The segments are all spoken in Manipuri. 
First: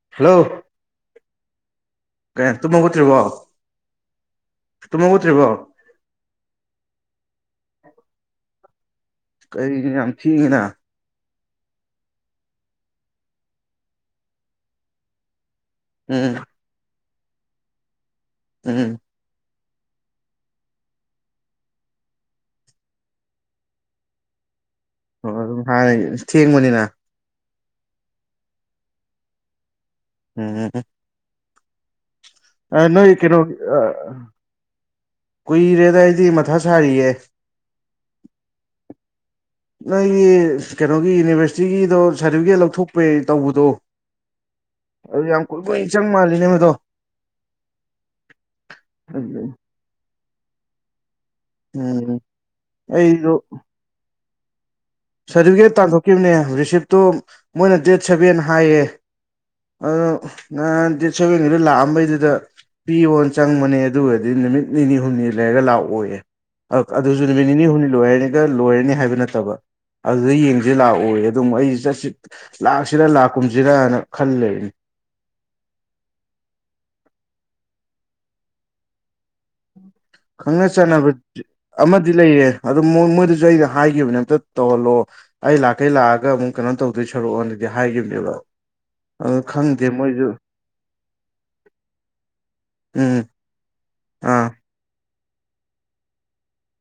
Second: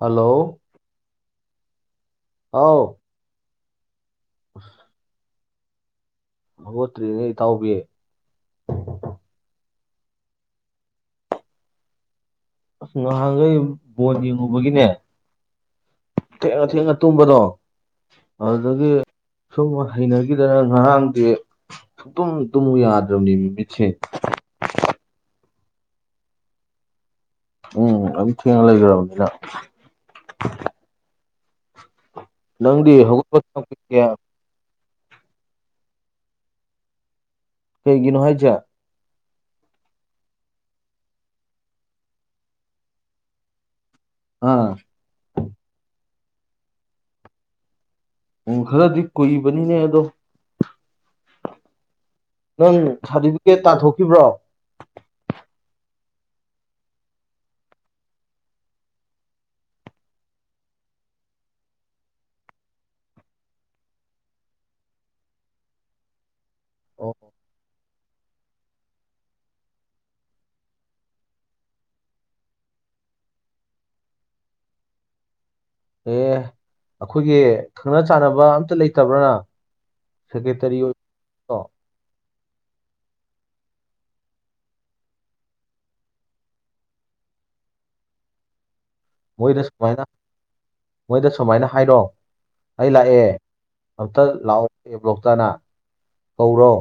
ꯍꯜꯂꯣ ꯀꯦꯟ ꯇꯨꯝ ꯍꯥꯎ ꯍꯧꯒꯠꯇ꯭ꯔꯤꯕꯣ ꯇꯨꯝ ꯍꯧꯒꯠꯇ꯭ꯔꯤꯕꯣ ꯍꯧꯒꯠꯇ꯭ꯔꯤꯅꯦ ꯏꯇꯥꯎꯕꯤ ꯀꯩꯔꯤꯒꯤ ꯌꯥꯝ ꯊꯦꯡꯉꯤꯅ ꯑꯁ ꯉꯍꯥꯟꯒꯩ ꯕꯣꯟ ꯌꯦꯡꯉꯨꯕꯒꯤꯅꯦ ꯎꯝ ꯀꯩꯅꯣ ꯊꯦꯡꯅ ꯇꯨꯝꯕꯗꯣ ꯑꯗꯨꯗꯒꯤ ꯎꯝ ꯁꯨꯝ ꯍꯩꯅꯒꯤꯗꯅ ꯉꯔꯥꯡꯗꯤ ꯁꯨꯛꯇꯨꯝ ꯇꯨꯝꯃꯨ ꯌꯥꯗ꯭ꯔꯝꯅꯦꯃꯤ ꯃꯤꯠꯁꯦ ꯑꯣ ꯑꯣ ꯑꯗꯨꯝ ꯍꯥꯏꯔꯒ ꯑꯁ ꯊꯦꯡꯕꯅꯤꯅ ꯎꯝ ꯑꯗꯨꯝ ꯊꯦꯡꯅ ꯂꯩꯒ꯭ꯔꯕꯅꯤꯅ ꯎꯝ ꯎꯝ ꯎꯝ ꯑꯥꯏ ꯅꯪꯗꯤ ꯅꯣꯏ ꯀꯩꯅꯣꯒꯤ ꯍꯧꯒꯠꯄ ꯀꯌꯥꯝ ꯑꯥ ꯀꯨꯏꯔꯒꯦ ꯀꯨꯏꯔꯦꯗ ꯑꯩꯗꯤ ꯃꯊꯥ ꯁꯥꯔꯤꯌꯦ ꯀꯩꯒꯤꯅꯣ ꯍꯥꯏꯖꯦ ꯅꯣꯏꯒꯤ ꯀꯩꯅꯣꯒꯤ ꯌꯨꯅꯤꯚꯔꯁꯤꯇꯤꯒꯤꯗꯣ ꯁꯥꯔꯗꯤꯕꯤꯒꯦꯠ ꯂꯧꯊꯣꯛꯄꯩ ꯇꯧꯕꯗꯣ ꯑꯥ ꯑꯗꯨ ꯌꯥꯝ ꯀꯨꯏ ꯀꯨꯏ ꯆꯪ ꯃꯥꯜꯂꯤꯅꯦ ꯃꯗꯣ ꯎꯨꯡ ꯈꯔꯗꯤ ꯀꯨꯏꯕꯅꯤꯅꯦ ꯑꯗꯣ ꯎꯝ ꯅꯪ ꯑꯩꯗꯣ ꯁꯥꯔꯗꯤꯕꯤꯒꯦꯠ ꯇꯥꯟꯊꯣꯛꯈꯤꯕ꯭ꯔꯣ ꯁꯥꯔꯗꯤꯕꯤꯒꯦꯠ ꯇꯥꯟꯊꯣꯛꯈꯤꯝꯅꯦ ꯔꯤꯁꯤꯞꯇꯨꯝ ꯃꯣꯏꯅ ꯗꯦꯠ ꯁꯚꯦꯟ ꯍꯥꯏꯌꯦ ꯑꯗꯣ ꯅꯍꯥꯟ ꯗꯦꯠ ꯁꯦꯚꯦꯟꯒꯤꯗ ꯂꯥꯛꯑꯝꯕꯩꯗꯨꯗ ꯄꯤꯌꯣꯅ ꯆꯪꯕꯅꯦ ꯑꯗꯨꯒꯗꯤ ꯅꯨꯃꯤꯠ ꯅꯤꯅꯤ ꯍꯨꯝꯅꯤ ꯂꯩꯔꯒ ꯂꯥꯛꯑꯣꯌꯦ ꯑꯛ ꯑꯣ ꯑꯗꯨꯖꯨ ꯅꯨꯃꯤꯠ ꯅꯤꯅꯤ ꯍꯨꯝꯅꯤ ꯂꯣꯏꯔꯒ ꯂꯣꯏꯔꯅꯤ ꯍꯥꯏꯕ ꯅꯠꯇꯕ ꯑꯗꯨꯗ ꯌꯦꯡꯖꯦ ꯂꯥꯛꯑꯣꯌꯦ ꯑꯗꯨꯃꯨꯛ ꯑꯩ ꯆꯠꯁꯤ ꯂꯥꯛꯁꯤꯔꯥ ꯂꯥꯛꯀꯨꯝꯖꯤꯔꯅ ꯈꯜꯂꯩꯔꯤꯅꯤ ꯑꯦ ꯑꯈꯣꯏꯒꯤ ꯈꯪꯅ ꯆꯥꯟꯅꯕ ꯑꯝꯇ ꯂꯩꯇꯕ꯭ꯔꯥ ꯅꯪ ꯈꯪꯅ ꯆꯅꯥꯕ ꯑꯃꯗꯤ ꯂꯩꯌꯦ ꯑꯗꯨ ꯃꯣ ꯃꯣꯏꯗꯖꯨ ꯑꯩꯅ ꯍꯥꯏꯒꯤꯕꯅꯦ ꯑꯝꯇ ꯇꯧꯍꯜꯂꯣ ꯑꯩ ꯂꯥꯛꯀꯩ ꯂꯥꯛꯑꯒ ꯑꯃꯨꯛ ꯀꯩꯅꯣ ꯇꯧꯗꯣꯏ ꯁꯔꯨꯛꯑꯅꯗꯤ ꯍꯥꯏꯒꯤꯝꯅꯦꯕ ꯑꯗꯣ ꯃꯣꯏꯗ ꯈꯪꯗꯦ ꯁꯨꯃꯥꯏꯅ ꯃꯣꯏꯖꯨ ꯃꯣꯏꯗ ꯁꯨꯃꯥꯏꯅ ꯍꯥꯏꯔꯣ ꯑꯩ ꯎꯝ ꯂꯥꯛꯑꯦ ꯑꯝꯇ ꯑꯥ ꯂꯥꯛꯑꯣ ꯑꯦ ꯕ꯭ꯂꯣꯛꯇꯅ ꯀꯧꯔꯣ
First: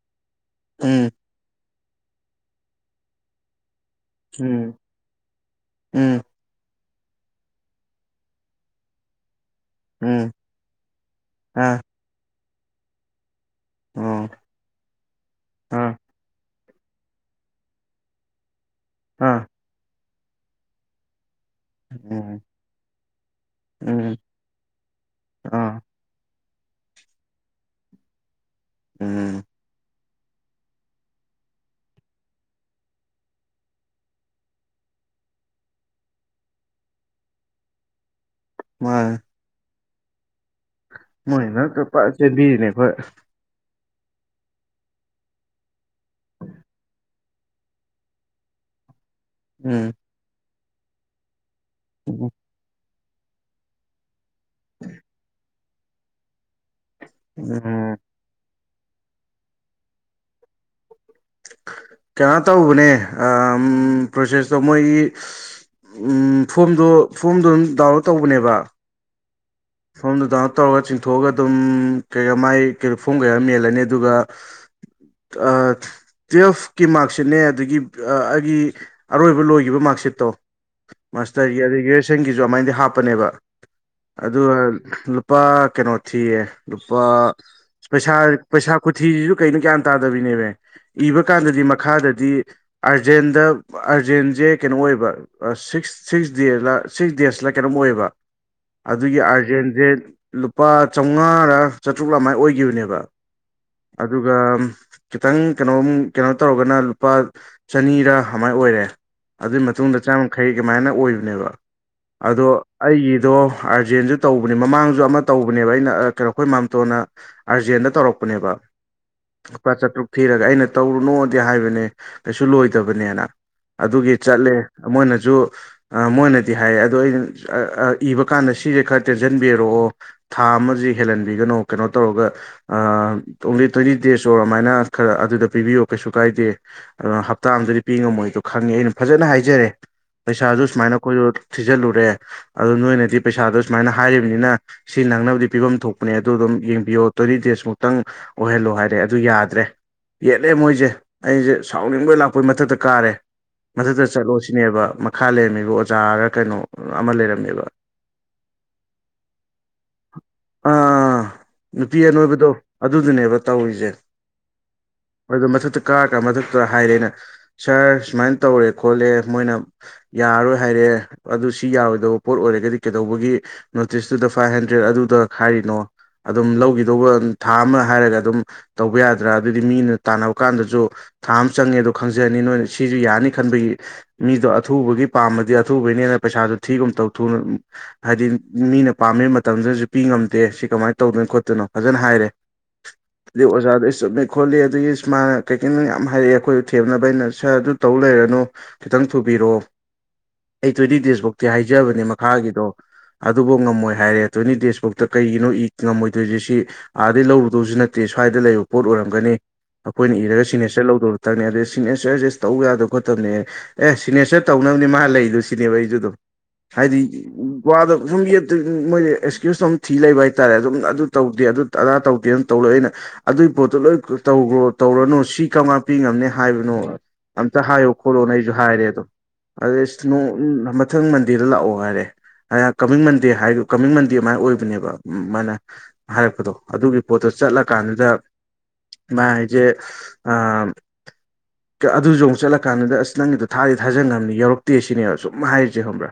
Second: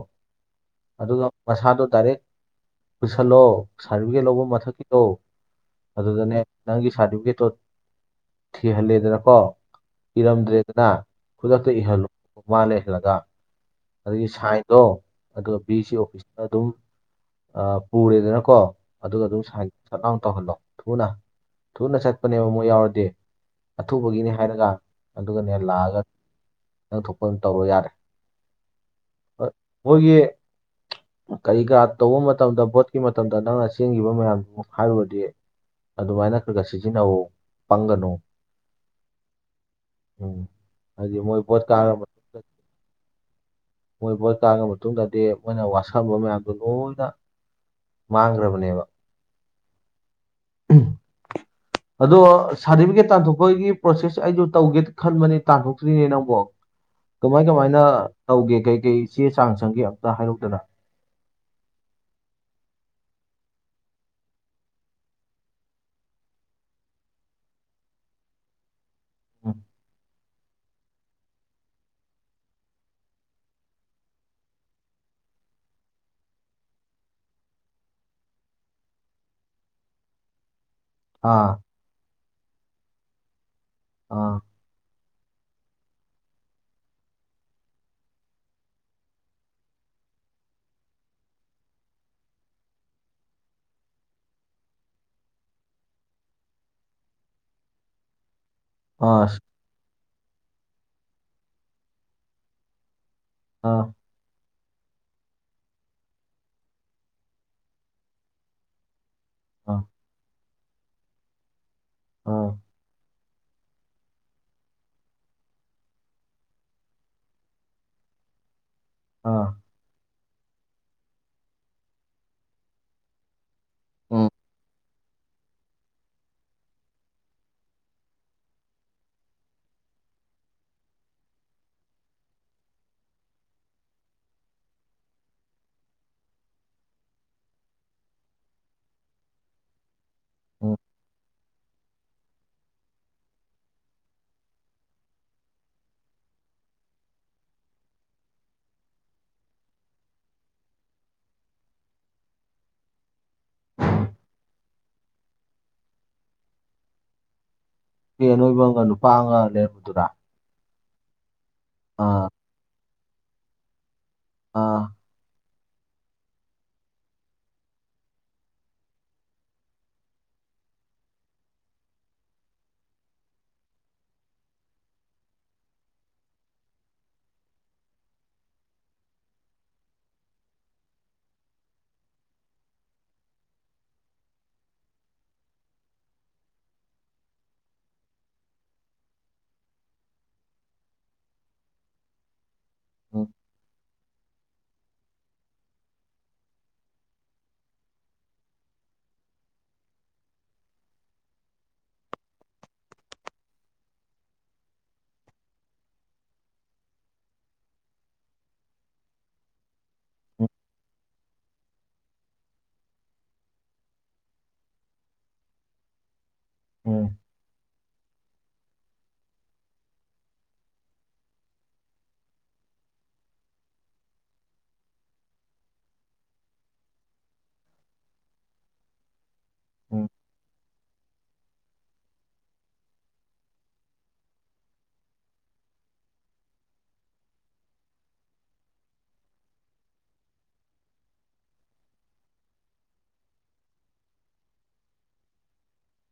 ꯎꯝ ꯑꯗꯨꯒ ꯃꯁꯥꯗꯣ ꯗꯥꯏꯔꯦꯛ ꯄꯨꯁꯜꯂꯣ ꯁꯥꯔꯇꯤꯐꯤꯀꯦꯠ ꯂꯧꯕ ꯎꯝ ꯃꯊꯛꯀꯤꯗꯣ ꯎꯝ ꯑꯗꯨꯗꯅꯦ ꯅꯪꯒꯤ ꯁꯔꯇꯤꯐꯤꯀꯦꯠꯇꯣ ꯊꯤꯍꯜꯂꯦꯗꯅ ꯀꯣ ꯎꯝ ꯏꯔꯝꯗ꯭ꯔꯦꯗꯅ ꯈꯨꯗꯛꯇ ꯑꯥ ꯏꯍꯜꯂꯨ ꯃꯥ ꯂꯩꯍꯜꯂꯒ ꯑꯗꯨꯒꯤ ꯑꯣ ꯁꯥꯏꯟꯗꯣ ꯑꯗꯨꯒ ꯕꯤ ꯑꯥ ꯁꯤ ꯑꯣꯐꯤꯁꯇ ꯑꯗꯨꯝ ꯑꯥ ꯄꯨꯔꯦꯗꯅꯀꯣ ꯑꯗꯨꯒ ꯑꯗꯨꯝ ꯑꯥ ꯁꯥꯏꯟ ꯊꯛꯂꯥꯎ ꯇꯧꯍꯜꯂꯣ ꯊꯨꯅ ꯊꯨꯅ ꯎꯝ ꯆꯠꯄꯅꯦꯕ ꯃꯣꯏ ꯌꯥꯎꯔꯗꯤ ꯎꯝ ꯑꯊꯨꯕꯒꯤꯅꯦ ꯍꯥꯏꯔꯒ ꯑꯗꯨꯒꯅꯦ ꯑꯥ ꯂꯥꯛꯑꯒ ꯅꯪ ꯊꯣꯛꯄ ꯑꯗꯨꯝ ꯇꯧꯒ꯭ꯔꯣ ꯌꯥꯔꯦ ꯎꯝ ꯑꯥ ꯃꯣꯏꯒꯤ ꯀꯔꯤ ꯀꯔꯥ ꯇꯧꯕ ꯃꯇꯝꯗ ꯚꯣꯠꯀꯤ ꯃꯇꯝꯗ ꯅꯪꯅ ꯆꯦꯟꯒꯤꯕ ꯃꯌꯥꯝꯗꯨ ꯍꯥꯏꯔꯨꯔꯗꯤ ꯑꯗꯨꯃꯥꯏꯅ ꯈꯔ ꯈꯔ ꯁꯤꯖꯤꯟꯅꯧꯋꯣ ꯄꯪꯒꯅꯨ ꯃꯟꯅꯦ ꯎꯝ ꯍꯥꯏꯗꯤ ꯃꯣꯏ ꯚꯣꯠ ꯃꯔꯛꯇ ꯀꯥꯔ ꯐꯥꯖꯅ ꯃꯇꯨꯡꯗ ꯆꯦꯕꯤꯔꯤꯅꯦ ꯑꯩꯈꯣꯏ ꯃꯣꯏ ꯕꯣꯠ ꯀꯒ꯭ꯔꯥꯕ ꯃꯇꯨꯡꯗꯗꯤ ꯃꯣꯏꯅ ꯋꯥꯁꯛꯑꯝꯕ ꯃꯌꯥꯝꯗꯣ ꯂꯣꯏꯅ ꯃꯥꯡꯈ꯭ꯔꯕꯅꯦꯕ ꯎꯝ ꯑꯗꯣ ꯁꯥꯔꯇꯤꯐꯤꯀꯦꯠ ꯇꯥꯟꯊꯣꯛꯄꯒꯤ ꯄ꯭ꯔꯣꯁꯦꯁꯇꯣ ꯑꯩꯖꯨ ꯇꯧꯒꯦꯅ ꯈꯟꯕꯅꯦ ꯇꯥꯟꯊꯣꯛꯇ꯭ꯔꯤꯅꯦ ꯅꯪꯕꯣ ꯀꯃꯥꯏ ꯀꯃꯥꯏꯅ ꯎꯝ ꯇꯧꯒꯦ ꯀꯩ ꯀꯩ ꯆꯦ ꯆꯥꯡ ꯆꯪꯒꯦ ꯑꯝꯇ ꯍꯥꯏꯔꯛꯎꯗꯅ ꯀꯩꯅꯣ ꯇꯧꯕꯅꯦ ꯑꯝ ꯄ꯭ꯔꯣꯁꯦꯁꯇꯣ ꯃꯣꯏꯒꯤ ꯎꯝ ꯐꯣꯝꯗꯣ ꯐꯣꯝꯗꯣ ꯑꯗꯨꯝ ꯗꯥꯎꯟꯂꯣꯗ ꯇꯧꯕꯅꯦꯕ ꯎꯝ ꯐꯣꯝꯗꯨ ꯗꯥꯎꯟꯂꯣꯗ ꯇꯧꯔꯒ ꯆꯤꯡꯊꯣꯛꯑꯒ ꯑꯗꯨꯝ ꯀꯩ ꯃꯥꯏ ꯐꯣꯝ ꯀꯩꯀꯥꯗꯣ ꯃꯦꯜꯂꯅꯤ ꯑꯗꯨꯒ ꯑꯥ ꯇꯨꯌꯦꯜꯐꯀꯤ ꯃꯥꯔꯛꯁꯤꯠꯅꯦ ꯑꯗꯒꯤ ꯑꯩꯒꯤ ꯑꯔꯣꯏꯕ ꯂꯣꯏꯒꯤꯕ ꯃꯥꯔꯛꯁꯤꯠꯇꯣ ꯑꯥ ꯃꯥꯁꯇꯔꯒꯤ ꯑꯗꯩ ꯒ꯭ꯔꯦꯖꯨꯋꯦꯁꯟꯒꯤꯖꯨ ꯑꯗꯨꯃꯥꯏꯗꯤ ꯍꯥꯞꯄꯅꯦꯕ ꯑꯥ ꯑꯗꯨꯒ ꯂꯨꯄꯥ ꯀꯩꯅꯣ ꯊꯤꯌꯦ ꯂꯨꯄꯥ ꯄꯩꯁꯥ ꯄꯩꯁꯥ ꯈꯨꯊꯤꯖꯤꯖꯨ ꯀꯩꯅꯣ ꯒ꯭ꯌꯥꯟ ꯇꯥꯗꯕꯤꯅꯦꯃꯦ ꯏꯕ ꯀꯥꯟꯗꯗꯤ ꯃꯈꯥꯗꯗꯤ ꯑꯥꯔꯖꯦꯟꯗ ꯑꯥ ꯑꯥꯔꯖꯦꯟꯖꯦ ꯀꯩꯅꯣ ꯑꯣꯏꯕ ꯑꯥ ꯁꯤꯛꯁ ꯁꯤꯛꯁ ꯗꯦꯜꯂ ꯁꯤꯛꯁ ꯗꯦꯖꯂ ꯀꯩꯅꯣꯝ ꯑꯣꯏꯌꯦꯕ ꯑꯗꯨꯒꯤ ꯑꯥ ꯑꯥꯔꯖꯦꯟꯖꯦ ꯂꯨꯄꯥ ꯆꯧꯉꯥꯔꯥ ꯆꯥꯇ꯭ꯔꯨꯛ ꯑꯃꯥꯏ ꯑꯣꯏꯒꯤꯕꯅꯦꯕ ꯑꯥ ꯑꯗꯨꯒ ꯈꯤꯇꯪ ꯀꯩꯅꯣꯝ ꯀꯩꯅꯣ ꯇꯧꯔꯒꯅ ꯂꯨꯄꯥ ꯆꯅꯤꯔ ꯑꯃꯥꯏ ꯑꯣꯏꯔꯦ ꯑꯗꯨꯏ ꯑꯥ ꯑꯥ ꯃꯇꯨꯡꯗ ꯆꯥꯝꯌꯥꯡꯈꯩ ꯀꯃꯥꯏꯅ ꯑꯣꯏꯕꯅꯦꯕ ꯑꯗꯣ ꯑꯥ ꯑꯩꯒꯤꯗꯣ ꯑꯥꯔꯖꯦꯟꯖꯨ ꯇꯧꯕꯅꯦ ꯃꯃꯥꯡꯁꯨ ꯑꯃ ꯇꯧꯕꯅꯦꯕ ꯑꯩꯅ ꯀꯩꯅꯣ ꯑꯩꯈꯣꯏ ꯃꯥꯝꯇꯣꯟꯅ ꯑꯥꯔꯖꯦꯟꯗ ꯇꯧꯔꯛꯄꯅꯦꯕ ꯑꯥ ꯂꯨꯄꯥ ꯆꯥꯇ꯭ꯔꯨꯛ ꯊꯤꯔꯒ ꯑꯩꯅ ꯇꯧꯔꯨꯅꯣꯗꯤ ꯍꯥꯏꯕꯅꯦ ꯀꯩꯁꯨ ꯂꯣꯏꯗꯕꯅꯦꯅ ꯑꯗꯨꯒꯤ ꯎꯝ ꯆꯠꯂꯦ ꯃꯣꯏꯅꯁꯨ ꯑ ꯃꯣꯏꯅꯗꯤ ꯍꯥꯏ ꯑꯗꯨ ꯑꯩꯅ ꯏꯕ ꯀꯥꯟꯗ ꯁꯤꯁꯦ ꯈꯔ ꯇꯦꯟꯁꯤꯟꯕꯤꯔꯛꯑꯣ ꯊꯥ ꯑꯃꯁꯤ ꯍꯦꯜꯍꯟꯕꯤꯒꯅꯣ ꯀꯩꯅꯣ ꯇꯧꯔꯒ ꯑ ꯑꯣꯡꯂꯤ ꯇ꯭ꯋꯦꯟꯇꯤ ꯗꯦꯖ ꯑꯣꯏꯔ ꯑꯗꯨꯃꯥꯏꯅ ꯈꯔ ꯑꯗꯨꯗ ꯄꯤꯕꯤꯌꯣ ꯀꯩꯁꯨ ꯀꯥꯏꯗꯦ ꯑ ꯍꯞꯇꯥ ꯑꯃꯗꯗꯤ ꯄꯤ ꯉꯝꯃꯣꯏꯗꯣ ꯈꯪꯉꯦ ꯑꯩꯅ ꯐꯖꯅ ꯍꯥꯏꯖꯔꯦ ꯄꯩꯁꯥꯁꯨ ꯎꯝ ꯁꯨꯃꯥꯏꯅ ꯑꯩꯈꯣꯏꯁꯨ ꯊꯤꯖꯤꯜꯂꯨꯔꯦ ꯑꯗꯨꯗꯣ ꯅꯣꯏꯅꯗꯤ ꯄꯩꯁꯥꯗꯣ ꯁꯨꯃꯥꯏꯅ ꯍꯥꯏꯔꯤꯕꯅꯤꯅ ꯁꯤ ꯅꯪꯅꯕꯗꯤ ꯄꯤꯐꯝ ꯊꯣꯛꯄꯅꯦ ꯑꯗꯨ ꯑꯗꯨꯝ ꯌꯦꯡꯕꯤꯌꯣ ꯇ꯭ꯋꯦꯟꯇꯤ ꯗꯦꯖꯃꯨꯛꯇꯪ ꯑꯣꯏꯍꯜꯂꯣ ꯍꯥꯏꯔꯦ ꯑꯗꯨ ꯌꯥꯗ꯭ꯔꯦ ꯌꯦꯠꯂꯦ ꯃꯣꯏꯁꯦ ꯑꯩꯁꯦ ꯁꯥꯎꯅꯤꯡꯕꯩ ꯂꯥꯛꯄꯩ ꯃꯊꯛꯇ ꯀꯥꯔꯦ ꯃꯊꯛꯗ ꯆꯠꯂꯣ ꯁꯤꯅꯦꯕ ꯃꯈꯥ ꯂꯩꯔꯝꯃꯤꯕ ꯑꯣꯖꯥꯔ ꯀꯩꯅꯣ ꯑꯃ ꯂꯩꯔꯝꯃꯦꯕ ꯄꯤ ꯑꯅꯣꯏꯕꯒ ꯅꯨꯄꯥ ꯑꯃꯒ ꯂꯩꯔꯝꯕꯗꯨꯔ ꯑꯥ ꯅꯨꯄꯤ ꯑꯅꯣꯏꯕꯗꯣ ꯑꯗꯨꯗꯨꯅꯦꯕ ꯇꯧꯔꯤꯖꯦ ꯑꯥ ꯑꯗꯨ ꯃꯊꯛꯇ ꯀꯥꯔꯀ ꯃꯊꯛꯇ ꯍꯥꯏꯔꯦꯅ ꯁꯥꯔ ꯁꯨꯃꯥꯏꯅ ꯇꯧꯔꯦ ꯈꯣꯠꯂꯦ ꯃꯣꯏꯅ ꯌꯥꯔꯔꯣꯏ ꯍꯥꯏꯔꯦ ꯑꯗꯨ ꯁꯤ ꯌꯥꯔꯣꯏꯗꯕ ꯄꯣꯠ ꯑꯣꯏꯔꯒꯗꯤ ꯀꯩꯗꯧꯕꯒꯤ ꯅꯣꯇꯤꯁꯇꯨꯗ ꯐꯥꯏꯚ ꯍꯟꯗ꯭ꯔꯦꯗ ꯑꯗꯨꯗ ꯍꯥꯏꯔꯤꯅꯣ ꯑꯗꯨꯝ ꯂꯧꯈꯤꯗꯧꯕ ꯊꯥ ꯑꯃ ꯍꯥꯏꯔꯒ ꯑꯗꯨꯝ ꯇꯧꯕ ꯌꯥꯗ꯭ꯔꯥ ꯑꯗꯨꯗꯤ ꯃꯤꯅ ꯇꯥꯟꯅꯕ ꯀꯥꯟꯗꯁꯨ ꯊꯥ ꯑꯃ ꯆꯪꯉꯦ ꯑꯗꯣ ꯈꯪꯖꯔꯅꯤ ꯅꯣꯏ ꯁꯤꯁꯨ ꯌꯥꯅꯤ ꯈꯟꯕꯒꯤ ꯃꯤꯗꯣ ꯑꯊꯨꯕꯒꯤ ꯄꯥꯝꯃꯗꯤ ꯑꯊꯨꯕꯒꯤꯅꯦꯅ ꯄꯩꯁꯥꯖꯨ ꯊꯤꯒꯨꯝ ꯇꯧ ꯊꯨꯅ ꯍꯥꯏꯗꯤ ꯃꯤꯅ ꯄꯥꯝꯃꯤꯕ ꯃꯇꯝꯗꯨꯗꯁꯨ ꯄꯤ ꯉꯝꯗꯦ ꯁꯤ ꯀꯃꯥꯏꯅ ꯇꯧꯗꯣꯏꯅꯣ ꯈꯣꯠꯇꯣꯏꯅꯣ ꯐꯖꯅ ꯍꯥꯏꯔꯦ ꯑꯗꯩ ꯑꯣꯖꯥꯗꯣ [unintelligible] ꯈꯣꯠꯂꯤ ꯑꯗꯒꯤ ꯁꯨ ꯃꯥꯅ ꯀꯩꯀꯩꯅꯣ ꯌꯥꯝ ꯍꯥꯏꯔꯛꯑꯦ ꯑꯩꯈꯣꯏ ꯊꯦꯝꯅꯕ ꯑꯩꯅ ꯁꯥꯔ ꯑꯗꯨ ꯊꯧ ꯂꯩꯔꯅꯨ ꯈꯤꯇꯪ ꯊꯨꯕꯤꯔꯛꯑꯣ ꯑꯩ ꯇ꯭ꯋꯦꯟꯇꯤ ꯗꯦꯖꯕꯨꯛꯇꯤ ꯍꯥꯏꯖꯕꯅꯦ ꯃꯈꯥꯒꯤ ꯑꯗꯨꯕꯨ ꯉꯝꯃꯣꯏ ꯍꯥꯏꯔꯦ ꯇ꯭ꯋꯦꯟꯇꯤ ꯗꯦꯖꯕꯨꯛꯇ ꯀꯩꯒꯤꯅꯣ ꯏ ꯉꯝꯃꯣꯏꯗꯣꯏꯁꯦ ꯁꯤ ꯑꯥꯗꯩ ꯂꯧꯔꯨꯗꯧꯁꯨ ꯅꯠꯇꯦ ꯁ꯭ꯋꯥꯏꯗ ꯂꯩꯕ ꯄꯣꯠ ꯑꯣꯏꯔꯝꯒꯅꯤ ꯑꯩꯈꯣꯏꯅ ꯏꯔꯒ ꯁꯤꯒꯅꯦꯆꯔ ꯂꯧꯗꯧꯈꯛꯇꯅꯤ ꯑꯗꯩ ꯁꯤꯒꯅꯦꯆꯔꯁꯦ ꯇꯧ ꯌꯥꯗꯕ ꯈꯣꯠꯇꯕꯅꯦ ꯑꯦ ꯁꯤꯒꯅꯦꯆꯔ ꯇꯧꯅꯕꯅꯦ ꯃꯥ ꯂꯩꯗꯨ ꯁꯤꯅꯦꯕ ꯑꯩꯁꯨꯗꯨꯝ ꯍꯥꯏꯗꯤ ꯋꯥꯗꯣ ꯁꯨꯝ [unintelligible] ꯃꯣꯏꯗꯤ ꯑꯦꯛꯁꯀ꯭ꯌꯨꯁꯇ ꯑꯗꯨꯝ ꯊꯤ ꯂꯩꯕ ꯍꯥꯏꯇꯥꯔꯦ ꯑꯗꯨꯝ ꯑꯗꯨ ꯇꯧꯗꯦ ꯑꯗꯨ ꯑꯗꯥ ꯇꯧꯗꯦꯅ ꯇꯧꯂꯩ ꯑꯩꯅ ꯑꯗꯨꯏ ꯄꯣꯠꯇꯨ ꯂꯣꯏ ꯇꯧꯈ꯭ꯔꯣ ꯇꯧꯔꯅꯨ ꯁꯤ ꯀꯔꯝꯀꯥꯟ ꯄꯤ ꯉꯝꯅꯤ ꯍꯥꯏꯕꯅꯣ ꯑꯝꯇ ꯍꯥꯏꯌꯣ ꯈꯣꯠꯂꯣꯅ ꯑꯩꯁꯨ ꯍꯥꯏꯔꯦ ꯑꯗꯣ ꯑꯗꯩꯗꯤ ꯑꯁ ꯅꯣ ꯃꯊꯪ ꯃꯟꯗꯦꯗ ꯂꯥꯛꯑꯣ ꯍꯥꯏꯔꯦ ꯑꯌꯥ ꯀꯃꯤꯡ ꯃꯟꯗꯦ ꯍꯥꯏꯗꯣ ꯀꯃꯤꯡ ꯃꯟꯗꯦ ꯑꯗꯨꯃꯥꯏꯅ ꯑꯣꯏꯕꯅꯦꯕ ꯃꯥꯅ ꯍꯥꯏꯔꯛꯄꯗꯣ ꯑꯗꯨꯒꯤ ꯄꯣꯠꯇꯨ ꯆꯠꯂ ꯀꯥꯟꯗꯨꯗ ꯃꯥ ꯍꯥꯏꯖꯦ ꯑꯥ ꯑꯗꯨꯁꯨ ꯑꯃꯨꯛ ꯆꯠꯂ ꯀꯥꯟꯗꯨꯗ ꯑꯁ ꯅꯪꯒꯤꯗꯣ ꯊꯥꯗꯤ ꯊꯥꯖꯟꯈꯕꯅꯤ ꯌꯧꯔꯛꯇꯦ ꯁꯤꯅꯦꯕ ꯁꯨꯝ ꯍꯥꯏꯔꯤꯁꯦ ꯈꯪꯕ꯭ꯔꯥ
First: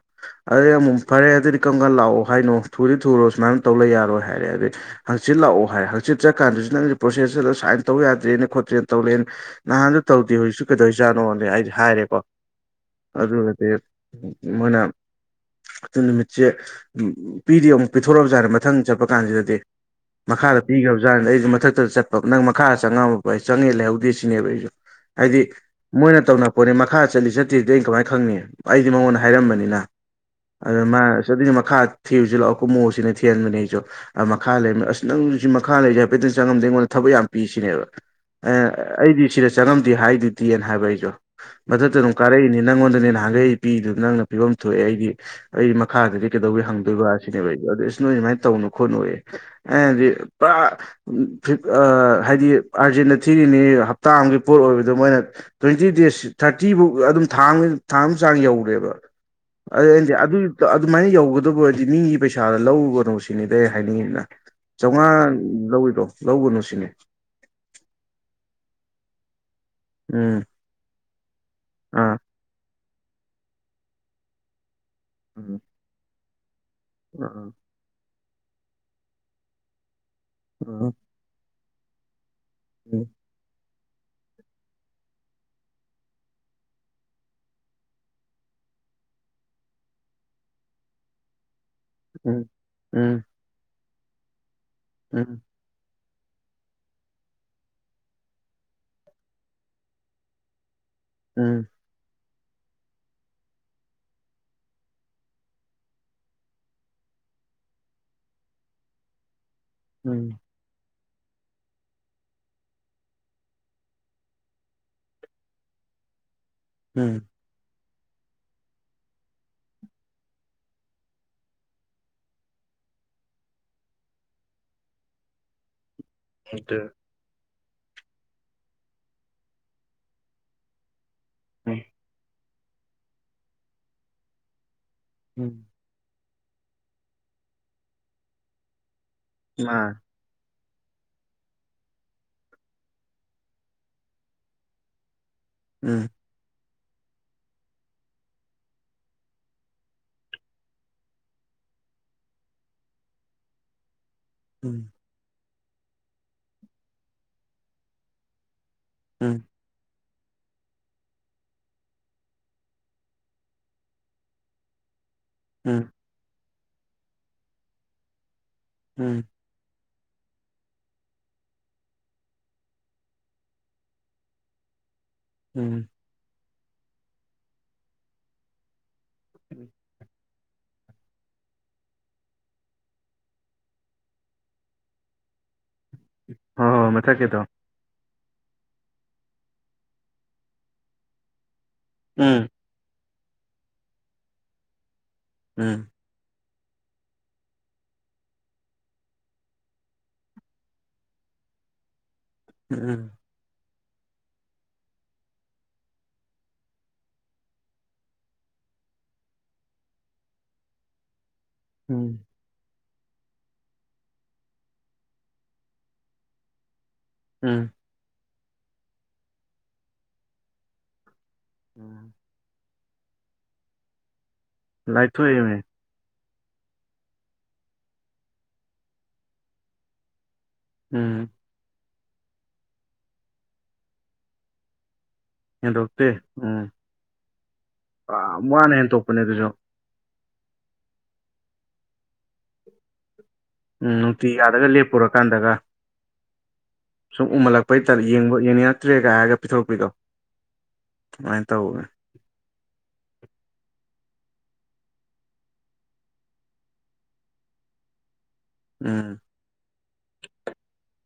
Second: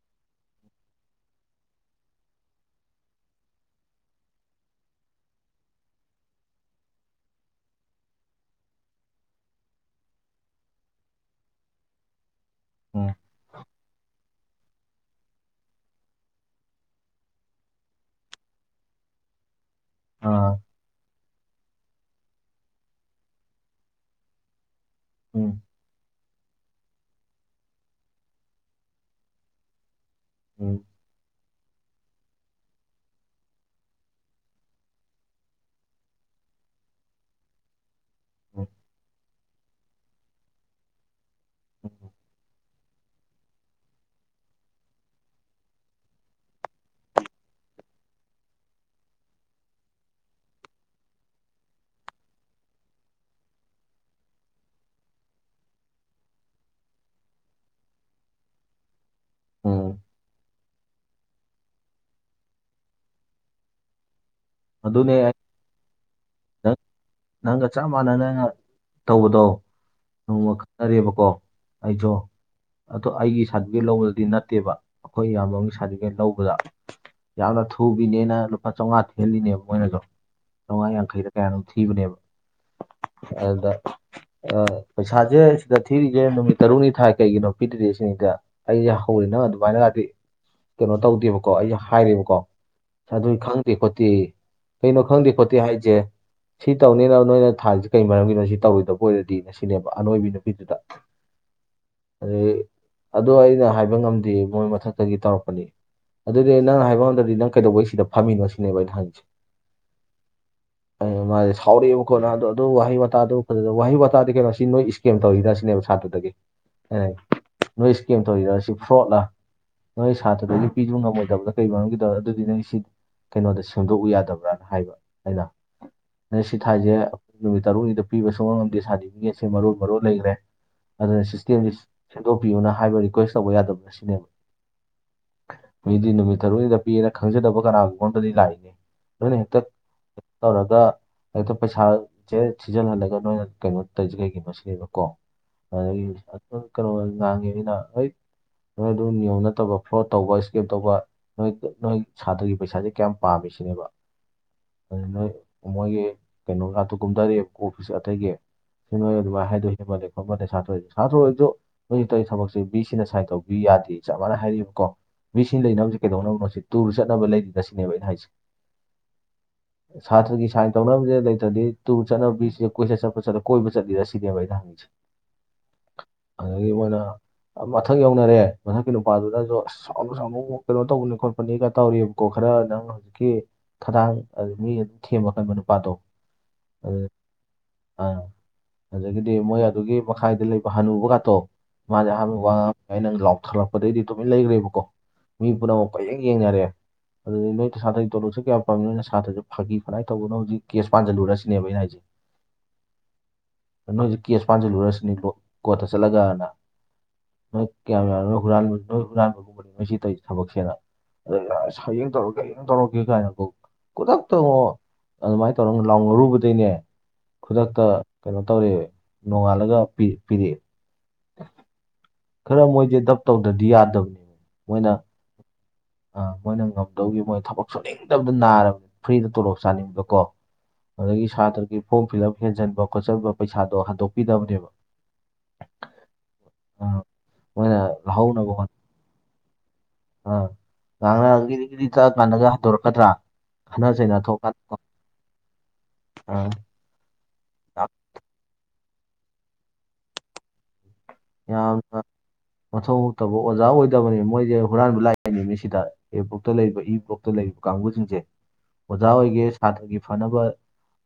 ꯑꯗꯨꯗꯩ ꯑꯃꯨꯛ ꯐꯔꯦ ꯑꯗꯨꯗꯤ ꯀꯔꯝꯀꯥꯟ ꯂꯥꯛꯑꯣ ꯍꯥꯏꯅꯣ ꯊꯨꯗꯤ ꯊꯨꯔꯣ ꯁꯨꯃꯥꯏꯅ ꯇꯧ ꯂꯩ ꯌꯥꯔꯣꯏ ꯍꯥꯏꯔꯦ ꯑꯗꯨꯗꯤ ꯍꯪꯆꯤꯠ ꯂꯥꯛꯑꯣ ꯍꯥꯏꯔ ꯍꯪꯆꯤꯠ ꯆꯠꯀꯥꯟꯗꯁꯨ ꯅꯪꯒꯤ ꯄ꯭ꯔꯣꯁꯦꯁꯁꯤ ꯁꯥꯏꯟ ꯇꯧꯕ ꯌꯥꯗ꯭ꯔꯦꯅꯦ ꯈꯣꯠꯇ꯭ꯔꯦꯅꯦ ꯇꯧꯔꯛꯑꯦ ꯅꯍꯥꯟꯁꯨ ꯇꯧꯗꯦ ꯍꯧꯖꯤꯛꯁꯨ ꯀꯩꯗꯧꯖꯥꯠꯅꯣꯅꯦ ꯑꯩꯗꯤ ꯍꯥꯏꯔꯦꯀꯣ ꯑꯗꯨꯒꯗꯤ ꯃꯣꯢꯅ ꯑꯗꯨ ꯅꯨꯃꯤꯠꯁꯦ ꯄꯤꯗꯤ ꯑꯃꯨꯛ ꯄꯤꯊꯣꯔꯛꯑꯕ ꯖꯥꯠꯅꯦ ꯃꯊꯪ ꯆꯠꯄ ꯀꯥꯟꯁꯤꯗꯗꯤ ꯃꯈꯥꯗ ꯄꯤꯒ꯭ꯔꯕꯖꯥꯥꯟꯅꯦ ꯑꯩꯁꯨ ꯃꯊꯛꯇ ꯆꯠꯄ ꯅꯪ ꯃꯈꯥꯗ ꯆꯪꯉꯝꯃꯕ ꯑꯩ ꯆꯪꯉꯦ ꯂꯩꯍꯧꯗꯦ ꯁꯤꯅꯦꯕ ꯑꯩꯁꯨ ꯍꯥꯏꯗꯤ ꯃꯣꯏꯅ ꯇꯧꯅꯔꯛꯄꯅꯤ ꯃꯈꯥ ꯆꯠꯂꯤ ꯆꯠꯇ꯭ꯔꯤꯗꯤ ꯑꯩꯅ ꯀꯃꯥꯏꯟ ꯈꯪꯅꯤ ꯑꯩꯗꯤ ꯃꯉꯣꯟꯗ ꯍꯥꯏꯔꯝꯕꯅꯤꯅ ꯑꯗꯨꯗꯤ ꯃꯥ ꯑꯗꯨꯗꯤ ꯃꯈꯥ ꯊꯤꯔꯨꯁꯤ ꯂꯥꯛꯑꯣ ꯀꯨꯝꯃꯣ ꯁꯤꯅꯦ ꯊꯤꯍꯟꯕꯅꯦ ꯑꯩꯁꯨ ꯑꯥ ꯃꯈꯥ ꯂꯩꯔꯝꯕ ꯑꯁ ꯅꯪꯖꯤ ꯃꯈꯥ ꯂꯩꯖꯦ ꯍꯥꯏꯐꯦꯠꯇꯪ ꯆꯪꯉꯝꯗꯦ ꯑꯩꯉꯣꯟꯗ ꯊꯕꯛ ꯌꯥꯝ ꯄꯤ ꯁꯤꯅꯦꯕ ꯑꯦ ꯑꯩꯗꯤ ꯁꯤꯗ ꯆꯪꯉꯝꯗꯦ ꯍꯥꯏꯗꯨꯗꯤꯅ ꯍꯥꯏꯕ ꯑꯩꯖꯨ ꯃꯊꯛꯇ ꯑꯗꯨꯝ ꯀꯥꯔꯛꯏꯅꯦ ꯅꯪꯉꯣꯟꯗꯅꯦ ꯅꯍꯥꯟꯒꯩ ꯄꯤꯗꯨ ꯅꯪꯅ ꯄꯤꯕꯝ ꯊꯣꯛꯑꯦ ꯑꯩꯗꯤ ꯑꯩ ꯃꯈꯥꯗꯗꯤ ꯀꯩꯗꯧꯕꯩ ꯍꯪꯗꯨꯏꯕ ꯁꯤꯅꯦꯕ ꯑꯩꯖꯨ ꯑꯗꯩ ꯏꯁ ꯅꯣꯏ ꯑꯗꯨꯃꯥꯏ ꯇꯧꯅꯨ ꯈꯣꯠꯅꯨꯌꯦ ꯑꯩ ꯍꯥꯏꯗꯤ ꯄꯨꯔꯥ ꯎꯝ ꯐꯤꯚ ꯑꯥ ꯍꯥꯏꯗꯤ ꯑꯥꯔꯖꯦꯟꯗ ꯊꯤꯔꯤꯅꯤ ꯍꯞꯇꯥ ꯑꯃꯒꯤ ꯄꯣꯠ ꯑꯣꯏꯕꯗꯣ ꯃꯣꯏꯅ ꯇ꯭ꯋꯦꯟꯇꯤ ꯗꯦꯖ ꯊꯥꯔꯇꯤ ꯕꯨꯛ ꯑꯗꯨꯝ ꯊꯥ ꯑꯃꯒꯤ ꯊꯥ ꯑꯃ ꯆꯥꯡ ꯌꯧꯒ꯭ꯔꯦꯕ ꯑꯗꯩꯗꯤ ꯑꯗꯨꯏ ꯇꯣ ꯑꯗꯨꯃꯥꯏꯅ ꯌꯧꯒꯗꯕ ꯑꯣꯏꯔꯗꯤ ꯃꯤꯒꯤ ꯄꯩꯁꯥꯗꯣ ꯂꯧꯒꯅꯣ ꯁꯤꯅꯤꯗ ꯑꯩ ꯍꯥꯏꯅꯤꯡꯉꯤꯖꯤꯅ ꯆꯧꯉꯥ ꯑꯗꯨꯅꯦ ꯑꯩ ꯂꯧꯔꯤꯗꯣ ꯂꯧꯒꯅꯨ ꯅꯪ ꯁꯤꯅꯤ ꯅꯪꯒ ꯆꯞ ꯃꯥꯟꯅꯅꯉ ꯇꯧꯕꯗꯣ ꯎꯝ ꯅꯣꯡꯃ ꯇꯥꯔꯦꯕꯀꯣ ꯑꯩꯖꯨ ꯑꯥ ꯑꯗꯣ ꯑꯩꯒꯤ ꯁꯥꯔꯇꯤꯐꯤꯒꯦꯠ ꯂꯧꯕꯗꯨꯗꯤ ꯅꯠꯇꯦꯕ ꯑꯈꯣꯏ ꯏꯌꯥꯝꯕ ꯎꯝ ꯑꯃꯒꯤ ꯁꯥꯔꯇꯤꯐꯤꯒꯦꯠ ꯂꯧꯕꯗ ꯑꯥ ꯌꯥꯝꯅ ꯊꯨꯕꯤꯅꯦꯅ ꯂꯨꯄꯥ ꯆꯧꯉꯥ ꯊꯤꯍꯜꯂꯤꯅꯦꯕ ꯃꯣꯏꯅꯖꯨ ꯆꯧꯉꯥ ꯌꯥꯡꯈꯩꯔ ꯀꯌꯥꯅꯣꯝ ꯊꯤꯕꯅꯦꯕ ꯎꯝ ꯑꯗꯨꯗ ꯑꯥ ꯄꯩꯁꯥꯖꯦ ꯁꯤꯗ ꯊꯤꯔꯤꯖꯦ ꯅꯨꯃꯤꯠ ꯇꯔꯨꯛꯅꯤ ꯊꯥꯏ ꯀꯩꯒꯤꯅꯣ ꯄꯤꯗ꯭ꯔꯤ ꯁꯤꯅꯤꯗ ꯑꯩꯖꯦ ꯍꯧꯔꯦ ꯅꯪ ꯑꯗꯨꯃꯥꯏꯅꯒꯥꯗꯤ ꯀꯩꯅꯣ ꯇꯧꯗꯦꯕꯀꯣ ꯑꯩꯖꯦ ꯍꯥꯏꯔꯦꯕꯀꯣ ꯎꯝ ꯎꯝ ꯑꯗꯨꯏ ꯈꯪꯗꯦ ꯈꯣꯠꯇꯦ ꯀꯩꯅꯣ ꯎꯝ ꯈꯪꯗꯦ ꯈꯣꯠꯇꯦ ꯍꯥꯏꯖꯦ ꯁꯤ ꯇꯧꯅꯦꯅ ꯅꯣꯏꯅ ꯊꯥꯏꯖꯦ ꯀꯩ ꯃꯔꯝꯒꯤꯅꯣ ꯁꯤ ꯇꯧꯔꯣꯏꯗꯕ ꯑꯣꯏꯔꯗꯤ ꯁꯤꯅꯦꯕ ꯑꯅꯣꯏꯕꯤ ꯅꯨꯄꯤꯗꯨꯗ ꯎꯝ ꯑꯗꯒꯤ ꯑꯗꯣ ꯑꯩꯅ ꯍꯥꯏꯕ ꯉꯝꯗꯦ ꯃꯣꯏ ꯃꯊꯛꯇꯒꯤ ꯇꯧꯔꯛꯄꯅꯦ ꯑꯗꯨꯗꯤ ꯅꯪꯅ ꯍꯥꯏꯕ ꯉꯝꯗ꯭ꯔꯗꯤ ꯅꯪ ꯀꯩꯗꯧꯕꯩ ꯁꯤꯗ ꯐꯝꯃꯤꯅꯣ ꯁꯤꯅꯦꯕ ꯑꯩꯩꯅ ꯍꯪꯉꯤꯁꯦ ꯎꯝ ꯃꯥꯖꯦ ꯁꯥꯎꯔꯛꯑꯦꯕ ꯀꯣ ꯅ ꯑꯗꯨ ꯑꯗꯨ ꯋꯥꯍꯩ ꯋꯥꯇꯥꯗꯨ ꯐꯖ ꯋꯥꯍꯩ ꯋꯥꯇꯥꯗꯤ ꯀꯩꯅꯣ ꯁꯤ ꯅꯣꯏ ꯏꯁꯀꯦꯝ ꯇꯧꯔꯤꯔ ꯁꯤꯅꯦꯕ ꯁꯥꯇ꯭ꯔꯗꯒꯤ ꯑꯦ ꯎꯝ ꯅꯣꯏ ꯏꯁꯀꯦꯝ ꯇꯧꯔꯤꯔ ꯁꯤ ꯐ꯭ꯔꯣꯠꯂꯥ ꯅꯣꯏ ꯁꯥꯇ꯭ꯔꯗꯒꯤ ꯄꯤꯕ ꯉꯝꯃꯣꯏꯗꯕꯗ ꯀꯩ ꯃꯔꯝꯒꯤꯗ ꯑꯗꯨꯗꯤ ꯅꯪ ꯁꯤ ꯀꯩꯅꯣꯗ ꯁꯦꯝꯗꯣꯛꯎ ꯌꯥꯗꯕ꯭ꯔꯅ ꯍꯥꯏꯕ ꯑꯩꯅ ꯑꯩꯅ ꯁꯤ ꯑꯗꯨ ꯊꯥꯏꯖꯦ ꯅꯨꯃꯤꯠ ꯇꯔꯨꯛꯅꯤꯗ ꯄꯤꯕ ꯁꯨꯉꯝ ꯉꯝꯗꯦ ꯁꯥꯔꯇꯤꯐꯤꯒꯦꯠꯁꯦ ꯃꯔꯣꯟ ꯃꯔꯣꯟ ꯂꯩꯒ꯭ꯔꯦ ꯑꯗꯨꯅ ꯁꯤꯁꯇꯦꯝꯖꯦ ꯎꯝ ꯁꯦꯝꯗꯣꯛꯄꯤꯌꯨꯅ ꯍꯥꯏꯕ ꯔꯤꯀ꯭ꯋꯦꯁ ꯇꯧꯕ ꯌꯥꯗꯕ꯭ꯔꯥ ꯁꯤꯅꯦꯕ ꯃꯤꯗꯤ ꯅꯨꯃꯤꯠ ꯇꯔꯨꯛꯅꯤꯗ ꯄꯤꯌꯦꯅ ꯈꯪꯖꯗꯕ ꯀꯅꯥꯒꯨꯝꯕ ꯑꯃꯗꯗꯤ ꯂꯥꯛꯏꯅꯦ ꯅꯣꯏꯅ ꯍꯦꯛꯇ ꯃꯥ ꯇꯧꯔꯒ ꯍꯦꯛꯇ ꯄꯩꯁꯥꯖꯦ ꯊꯤꯖꯜꯍꯜꯂꯒ ꯅꯣꯏꯅ ꯀꯩꯅꯣ ꯇꯧꯏꯖꯦ ꯀꯩꯒꯤꯅꯣ ꯁꯤꯅꯤꯗ ꯀꯣ ꯑꯗꯒꯤ ꯎꯝ ꯑꯗꯨꯝ ꯀꯩꯅꯣ ꯅꯍꯥꯟꯒꯤ ꯃꯤꯅ ꯑꯩꯠ ꯅꯣꯏ ꯑꯗꯨꯝ ꯅꯤꯌꯣꯝ ꯅꯠꯇꯕ ꯐ꯭ꯔꯣꯗ ꯇꯧꯕ ꯏꯁꯀꯦꯝ ꯇꯧꯕ ꯅꯣꯏ ꯅꯣꯏ ꯁꯥꯇ꯭ꯔꯒꯤ ꯄꯩꯁꯥꯥꯖꯦ ꯀꯌꯥꯝ ꯄꯥꯝꯒꯦ ꯁꯤꯅꯦꯕ ꯎꯝ ꯅꯣꯏ ꯃꯣꯏꯒꯤ ꯀꯩꯅꯣ ꯒꯥꯇꯣ ꯀꯨꯝꯗꯔꯛꯑꯦꯕ ꯑꯣꯐꯤꯁ ꯑꯇꯩꯒꯤ ꯍꯦ ꯅꯣꯏ ꯑꯗꯨꯃꯥꯏ ꯎꯝ ꯍꯥꯏꯗꯣ ꯍꯦꯟꯃꯜꯂꯦ ꯈꯣꯠꯃꯜꯂꯦ ꯁꯥꯇ꯭ꯔ ꯑꯣꯏꯔꯖꯨ ꯁꯥꯇ꯭ꯔ ꯑꯣꯏꯔꯖꯨ ꯅꯣꯏ ꯇꯧꯔꯤ ꯊꯕꯛꯁꯦ ꯚꯤ ꯁꯤ ꯅ ꯁꯥꯏꯟ ꯇꯧꯕꯤꯌꯨ ꯌꯥꯗꯦ ꯆꯞ ꯃꯥꯟꯅꯅ ꯍꯥꯏꯔꯤꯕꯀꯣ ꯚꯤ ꯁꯤ ꯂꯩꯅꯕꯖꯦ ꯀꯩꯗꯧꯅꯕꯅꯣ ꯁꯤ ꯇꯨꯔ ꯆꯠꯅꯕ ꯂꯩꯔꯤꯔ ꯁꯤꯅꯦꯕ ꯑꯩꯅ ꯍꯥꯏꯖꯦ ꯎꯝ ꯁꯥꯇ꯭ꯔꯒꯤ ꯁꯥꯏꯟ ꯇꯧꯅꯕꯖꯦ ꯂꯩꯇ꯭ꯔꯗꯤ ꯇꯨꯔ ꯆꯠꯅꯕ ꯚꯤꯁꯤ ꯀꯣꯏꯆꯠ ꯆꯠꯄ ꯆꯠ ꯀꯣꯏꯕ ꯆꯠꯂꯤꯔ ꯁꯤꯅꯦꯕ ꯑꯩꯩꯅ ꯍꯪꯉꯤ ꯎꯝ ꯑꯗꯒꯤ ꯃꯣꯏꯅ ꯃꯊꯛ ꯌꯧꯅꯔꯦ ꯃꯊꯛꯀꯤ ꯅꯨꯄꯥꯗꯨꯅꯖꯨ ꯑꯁ ꯁꯥꯎꯅꯨ ꯁꯥꯎꯅꯨ ꯀꯩꯅꯣ ꯇꯧꯕꯅꯤ ꯈꯣꯠꯄꯅꯤꯒ ꯇꯧꯔꯛꯑꯦꯞꯀꯣ ꯈꯔ ꯅꯪ ꯍꯧꯖꯤꯛꯀꯤ ꯈꯗꯥꯡ ꯃꯤ ꯊꯦꯝꯕ ꯀꯟꯕ ꯅꯨꯄꯥꯗꯣ ꯑꫭ ꯑꫭ ꯃꯊꯛꯀꯤꯗꯣ ꯑ‌ ꯑꯗꯒꯤꯗꯤ ꯃꯣꯏ ꯑꯗꯨꯒꯤ ꯃꯈꯥꯏꯗ ꯂꯩꯕ ꯍꯅꯨꯕ ꯒꯥꯇꯣ ꯃꯥꯖꯦ ꯑꯍꯥꯟꯕ ꯎꯝ ꯋꯥ ꯉꯥꯡꯉꯝꯃꯤ ꯑꯩꯅ ꯂꯥꯎꯊꯠꯂꯛꯄꯗꯩꯗꯤ ꯇꯨꯃꯤꯟ ꯂꯩꯒ꯭ꯔꯦꯕꯀꯣ ꯃꯤ ꯎꯝ ꯄꯨꯝꯅꯃꯛ ꯀꯣꯏꯌꯦꯡ ꯌꯦꯡꯅꯔꯦ ꯑꯗꯨꯗꯩ ꯅꯣꯏ ꯁꯥ꯭ꯇꯔꯒꯤ ꯇꯣꯂꯣꯞꯁꯦ ꯀꯌꯥ ꯄꯥꯝꯃꯤ ꯅꯣꯏꯅ ꯁꯥꯇ꯭ꯔꯖꯦ ꯐꯥꯒꯤ ꯐꯅꯥꯏ ꯇꯧꯕꯅꫭ ꯍꯧꯖꯤꯛ ꯀꯦꯁ ꯄꯥꯟꯖꯤꯜꯂꯨꯔ ꯁꯤꯅꯦꯕ ꯑꯩꯅ ꯍꯥꯏꯖꯦ ꯎꯝ ꯅꯣꯏ‌ ꯍꯨꯖꯤꯛ ꯀꯦꯁ ꯄꯥꯟꯖꯜꯂꯨꯔ ꯁꯤꯅꯤ [unintelligible] ꯀꯣꯔꯠꯇ ꯆꯠꯂꯒꯅ ꯅꯣꯏ ꯀꯌꯥꯝ [unintelligible] ꯅꫭꯏ ꯍꯨꯔꯥꯟꯕꯒꯨꯝꯕꯅꯤ ꯅꫭꯏ ꯁꯤ ꯇꯧꯔꯤ ꯊꯕꯛꯁꯦꯅ ꯑꯗꯨꯏ [unintelligible] [unintelligible] ꯎꯝ ꯇꯧꯔꯒꯦ [unintelligible] ꯇꯧꯔꯒꯦ ꯒꯥꯏꯅꯀꫭ ꯈꯨꯗꯛꯇꯉꯣ ꯑꯗꯨꯝꯃꯥꯏꯅ ꯇꯧꯔꯒ ꯂꯥꯎꯅꯔꯨꯕꯗꯩꯅꯦ ꯈꯨꯗꯛꯇ ꯀꯩꯅꯣ ꯇꯧꯔꯦ ꯅꯣꯡꯉꯥꯜꯂꯒ ꯄꯤ ꯄꯤꯔꯦꯑꯦ ꯎꯝ ꯈꯔ ꯃꯣꯏꯗꯤ ꯗꯞ ꯇꯧꯗ꯭ꯔꯗꯤ ꯌꯥꯗꯝꯅꯦ ꯂꯥꯏꯊꫭꯛꯑꯦꯃꯤ ꯑ ꯃꯣꯏꯅ ꯉꯝꯗꯧꯒꯤ ꯃꯣꯏ ꯊꯕꯛ ꯁꯨꯅꯤꯡꯗꯕꯗ ꯅꯥꯔꯕꯅꯤ ꯐ꯭ꯔꯤꯗ ꯇꯣꯂꯣꯞ ꯆꯥꯅꯤꯡꯕ ꯀꯣ ꯑꯗꯒꯤ ꯎꯝ ꯁꯥꯇ꯭ꯔꯒꯤ ꯐꯣꯔꯝ ꯐꯤꯂꯞ ꯍꯦꯟꯖꯟꯕ ꯈꯣꯠꯆꯟꯕ ꯄꯩꯁꯥꯗꯣ ꯍꯟꯗꯣꯛꯄꯤꯗꯕꯅꯦꯕ ꯍꯦꯟꯗꯣꯛꯇꯦ ꯎꯝ ꯑ ꯃꯣꯏꯅ ꯌꯥꯝ ꯂꯧꯍꯧꯅꯕ ꯍꯣꯠ ꯋꯥꯅ ꯍꯦꯟꯗꯣꯛꯄꯅꯦ ꯑꯗꯨꯁꯨ ꯑ ꯉꯥꯡꯅꯔ ꯒꯤꯔꯤ ꯒꯤꯔꯤ ꯇꯛꯑꯀꯥꯟꯗꯒ ꯍꯟꯇꯣꯔꯛꯀꯗ꯭ꯔ ꯎꯝ ꯅꯨꯡꯇꯤꯒꯤ ꯑꯥꯗꯒ ꯂꯦꯞꯄꯨꯔꯀꯥꯟꯗꯒ ꯑ ꯁꯨꯝ ꯎꯃꯜꯂꯛꯄꯩ [unintelligible] ꯌꯦꯡ ꯌꯦꯡꯅꯤꯡꯉꯛꯇ꯭ꯔꯦꯒ ꯍꯥꯏꯔꯒ ꯄꯤꯊꯣꯔꯛꯄꯤꯗꯣ ꯑꯗꯨꯃꯥꯏꯅ ꯇꯧꯕꯅꯦ ꯌꯥꯝꯅ ꯃꯊꯣꯡ ꯍꯨꯛꯇꯕ ꯑꯣꯖꯥ ꯑꯣꯏꯗꯕꯅꯤ ꯃꯣꯏꯖꯦ ꯍꯨꯔꯥꯟꯕ ꯂꯥꯛꯏꯅꯦꯃꯤ ꯁꯤꯗ ꯑꯦ ꯕ꯭ꯂꯣꯛꯇ ꯂꯩꯔꯤꯕ ꯏ ꯕ꯭ꯂꯣꯛꯇ ꯂꯩꯔꯤꯕ ꯀꯥꯡꯕꯨꯖꯤꯡꯖꯦ ꯑꯣꯖꯥ ꯎꯝ ꯑꯣꯏꯒꯦ ꯁꯥꯇ꯭ꯔꯒꯤ ꯐꯅꯕ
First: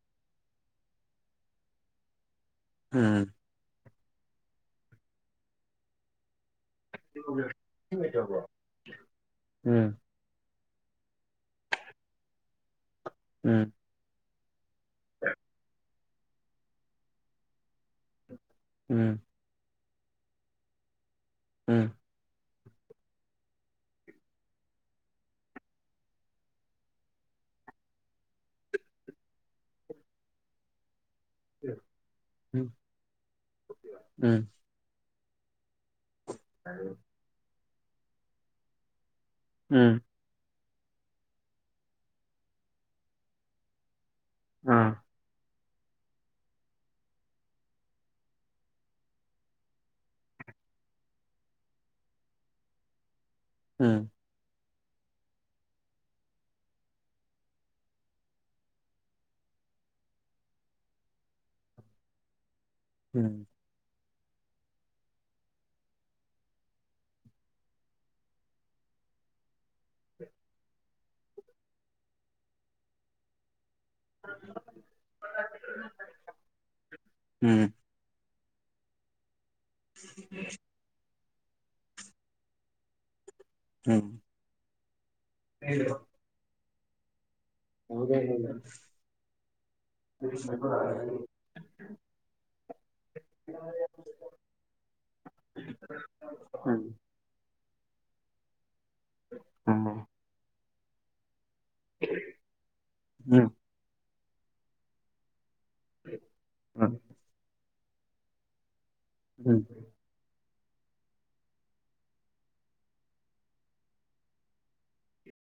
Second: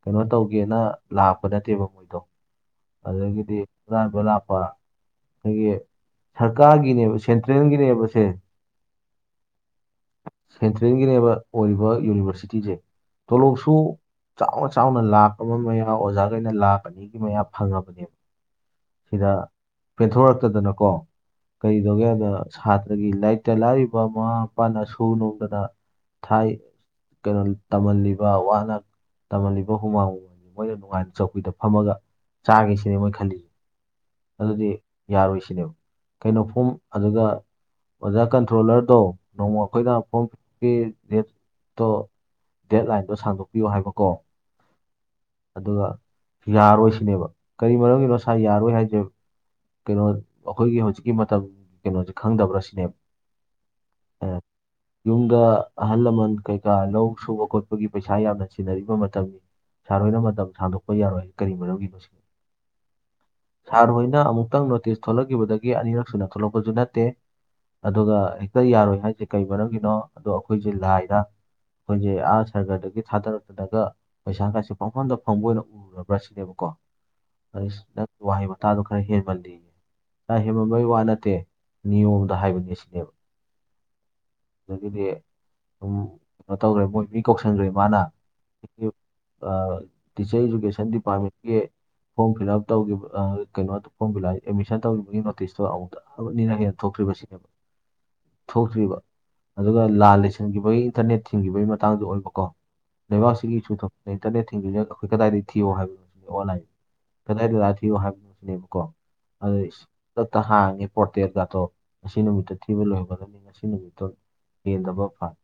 ꯀꯩꯅꯣ ꯇꯧꯒꯦꯅ ꯂꯥꯛꯄ ꯅꯠꯇꯦꯕ ꯃꯣꯏꯗꯣ ꯎꯝ ꯑꯗꯒꯤꯗꯤ ꯍꯨꯔꯥꯟꯕ ꯂꯥꯛꯄ [unintelligible] ꯁꯔꯀꯥꯔꯒꯤꯅꯦꯕ ꯎꯝ ꯎꯝ ꯁꯦꯟꯇ꯭ꯔꯦꯜꯒꯤꯅꯦꯕꯁꯦ ꯁꯦꯟꯇ꯭ꯔꯦꯟꯒꯤꯅꯦꯕ ꯑꯣꯏꯔꯤꯕ ꯌꯨꯅꯤꯚꯔꯁꯤꯇꯤꯖꯦ ꯇꯣꯂꯣꯞꯁꯨ ꯆꯥꯎꯅ ꯆꯥꯎꯅ ꯂꯥꯛ ꯑꯃ ꯃꯌꯥ ꯑꯣꯖꯥꯒꯩꯅ ꯂꯥꯛ ꯑꯅꯤꯒꯤ ꯃꯌꯥ ꯐꯪꯉꯕꯅꯦꯕ ꯎꯝ ꯁꯤꯗ ꯄꯦꯟꯊꯣꯔꯛꯇꯗꯅꯀꯣ ꯎꯝ ꯀꯩꯗꯧꯒꯦ ꯍꯥꯏꯗ ꯁꯥꯇ꯭ꯔꯒꯤ ꯂꯩꯇ ꯂꯥꯏꯔꯤꯕ ꯃꯃꯥ ꯃꯄꯥꯅ ꯁꯨ ꯅꯣꯝꯗꯅ ꯊꯥꯏ ꯀꯩꯅꯣ ꯇꯝꯃꯜꯂꯤꯕ ꯋꯥꯅ ꯇꯝꯃꯜꯂꯤꯕ ꯍꯨꯃꯥꯡ [unintelligible] ꯃꯣꯏꯅ ꯅꯨꯡꯉꯥꯏꯅ ꯆꯧꯀꯤꯗ ꯐꯝꯃꯒ ꯎꯝ ꯆꯥꯒꯦ ꯁꯤꯅꯦ ꯃꯣꯏ ꯈꯜꯂꯤꯁꯦ ꯎꯝ ꯑꯗꯨꯗꯤ ꯌꯥꯔꯣꯏ ꯁꯤꯅꯦꯕ ꯀꯩꯅꯣ ꯐꫭꯝ ꯑꯗꯨꯒ ꯑꯣꯖꯥ ꯀꯟꯇ꯭ꯔꯣꯜꯂꯔꯗꯣ ꯅꯣꯡꯃ ꯎꯝ ꯑꯈꯣꯏꯒ ꯐꯣꯝ [unintelligible] ꯗꯦꯠꯇꯣ ꯗꯦꯠ ꯂꯥꯏꯟꯗꯣ ꯁꯥꯡꯗꯣꯛꯄꯤꯌꯣ ꯍꯥꯏꯕꯀꯣ ꯑꯥ ꯑꯗꯨꯒ ꯌꯥꯔꯣꯏ ꯁꯤꯅꯦꯕ ꯀꯔꯤ ꯃꯔꯝꯒꯤꯅꯣ ꯁꯥꯥꯔ ꯌꯥꯔꯣꯏ ꯍꯥꯏꯖꯦ ꯀꯩꯅꯣ ꯑꯈꯣꯏꯒꯤ ꯍꯧꯖꯤꯛꯀꯤ ꯃꯇꯝ ꯀꯩꯅꯣꯖꯦ ꯈꯪꯗꯕ꯭ꯔ ꯁꯤꯅꯦꯕ ꯎꯝ ꯑꯦ, ꯌꯨꯝꯗ ꯑꯍꯜ ꯂꯃꯟ ꯀꯩꯀꯥ ꯂꯧ ꯁꯨꯕ ꯈꯣꯠꯄꯒꯤ ꯄꯩꯁꯥ ꯌꯥꯝꯅ ꯆꯤꯟꯅꯔꯤꯕ ꯃꯇꯝꯅꯤ ꯁꯥꯔ ꯍꯣꯏꯅ ꯃꯇꯝ ꯁꯥꯡꯗꯣꯛꯄ ꯌꯥꯔꯣꯏ ꯀꯔꯤ ꯃꯔꯝꯒꯤꯅꯣ ꯁꯤꯅꯤ ꯎꯝ ꯁꯥꯔ ꯍꯣꯏꯅ ꯑꯃꯨꯛꯇꯪ ꯅꯣꯇꯤꯁ ꯊꯣꯛꯂꯛꯈꯤꯕꯗꯒꯤ ꯑꯅꯤꯔꯛ ꯁꯨꯅ ꯊꯣꯛꯂꯛꯄꯖꯨ ꯅꯠꯇꯦ ꯑꯗꯨꯒ ꯍꯦꯛꯇ ꯌꯥꯔꯣꯏ ꯍꯥꯏꯖꯦ ꯀꯩ ꯃꯔꯝꯒꯤꯅꯣ ꯑꯗꯣ ꯑꯩꯈꯣꯏꯖꯦ ꯂꯥꯏꯔ ꯈꯣꯏꯖꯦ ꯑꯥ ꯁꯔꯒꯔꯗꯒꯤ ꯊꯥꯗꯔꯛꯄꯗꯒ ꯄꯩꯁꯥ ꯈꯁꯦ ꯄꯥꯡꯐꯝꯗ ꯐꯪꯕ ꯑꯣꯏꯅ ꯎꯔꯕ꯭ꯔꯥ ꯁꯤꯅꯦꯕꯀꯣ ꯎꯝ ꯎꯝ ꯅꯪ ꯋꯥꯍꯩ ꯋꯥꯇꯥꯗꯣ ꯈꯔ ꯍꯦꯟꯃꯜ ꯀꯥ ꯍꯦꯃꯟꯕꯩ ꯋꯥ ꯅꯠꯇꯦ ꯅꯤꯌꯣꯝꯗ ꯍꯥꯏꯕꯅꯦ ꯁꯤꯅꯦꯕ ꯎꯝ ꯑꯗꯨꯗꯒꯤꯗꯤ ꯑꯗꯨꯝ ꯀꯩꯅꯣ ꯇꯧꯈ꯭ꯔꯦ ꯃꯣꯏ ꯃꯤ ꯀꯧꯁꯟꯈ꯭ꯔꯦ ꯃꯥꯅ [unintelligible] ꯑ ꯇꯤꯆꯔ ꯏꯗꯨꯨꯀꯦꯁꯟ ꯗꯤꯄꯥꯔꯠꯃꯦꯟꯀꯤ ꯐꯣꯝ ꯐꯤꯜꯂꯞ ꯇꯧꯈꯤꯕ ꯑ ꯀꯩꯅꯣꯗꯣ ꯐꯣꯝ ꯐꯤꯜꯂꯞ ꯃꯤꯁꯟ ꯇꯧꯒꯤꯕꯒꯤ ꯅꯣꯇꯤꯁꯇꯣ ꯑꯃꯨꯛꯇ ꯅꯤꯅ ꯍꯦꯟꯅ ꯊꯣꯛꯇ꯭ꯔꯤꯕꯁꯤꯅꯦꯕ ꯊꯣꯛꯇ꯭ꯔꯤꯕ ꯑꯗꯨꯒ ꯂꯥꯟ ꯂꯩꯁꯤꯟꯈꯤꯕꯩ ꯏꯟꯇꯔꯅꯦꯠ ꯊꯤꯡꯈꯤꯕꯒꯤ ꯃꯇꯥꯡꯗꯨ ꯑꯣꯏꯕꯀꯣ ꯂꯩꯕꯥꯛꯁꯤꯒꯤ ꯏꯁꯨ ꯗ ꯏꯟꯇꯔꯅꯦꯠ ꯊꯤꯡꯕꯦꯟ ꯑꯈꯣꯏ ꯀꯗꯥꯏꯗꯒꯤ ꯊꯤꯌꯣ ꯍꯥꯏꯕꯅꯣ ꯁꯤꯅꯦ ꯑꯣꯟꯂꯥꯏꯟ ꯎꯝ ꯀꯗꯥꯏꯗ ꯂꯥꯛꯑꯒ ꯊꯤꯌꯣ ꯍꯥꯏꯕꯅꯦꯕꯀꯣ ꯎꯝ [unintelligible] ꯈꯨꯇꯛꯇ ꯍꯥꯡꯉꯦ ꯄꯣꯔꯇꯦꯠꯒꯗꯣ ꯉꯁꯤ ꯅꯨꯃꯤꯠꯇ ꯊꯤꯕ ꯂꯣꯏꯒꯗꯅꯤ ꯉꯁꯤ ꯅꯨꯃꯤꯠꯇꯣ ꯍꯦꯟꯗꯕ ꯐ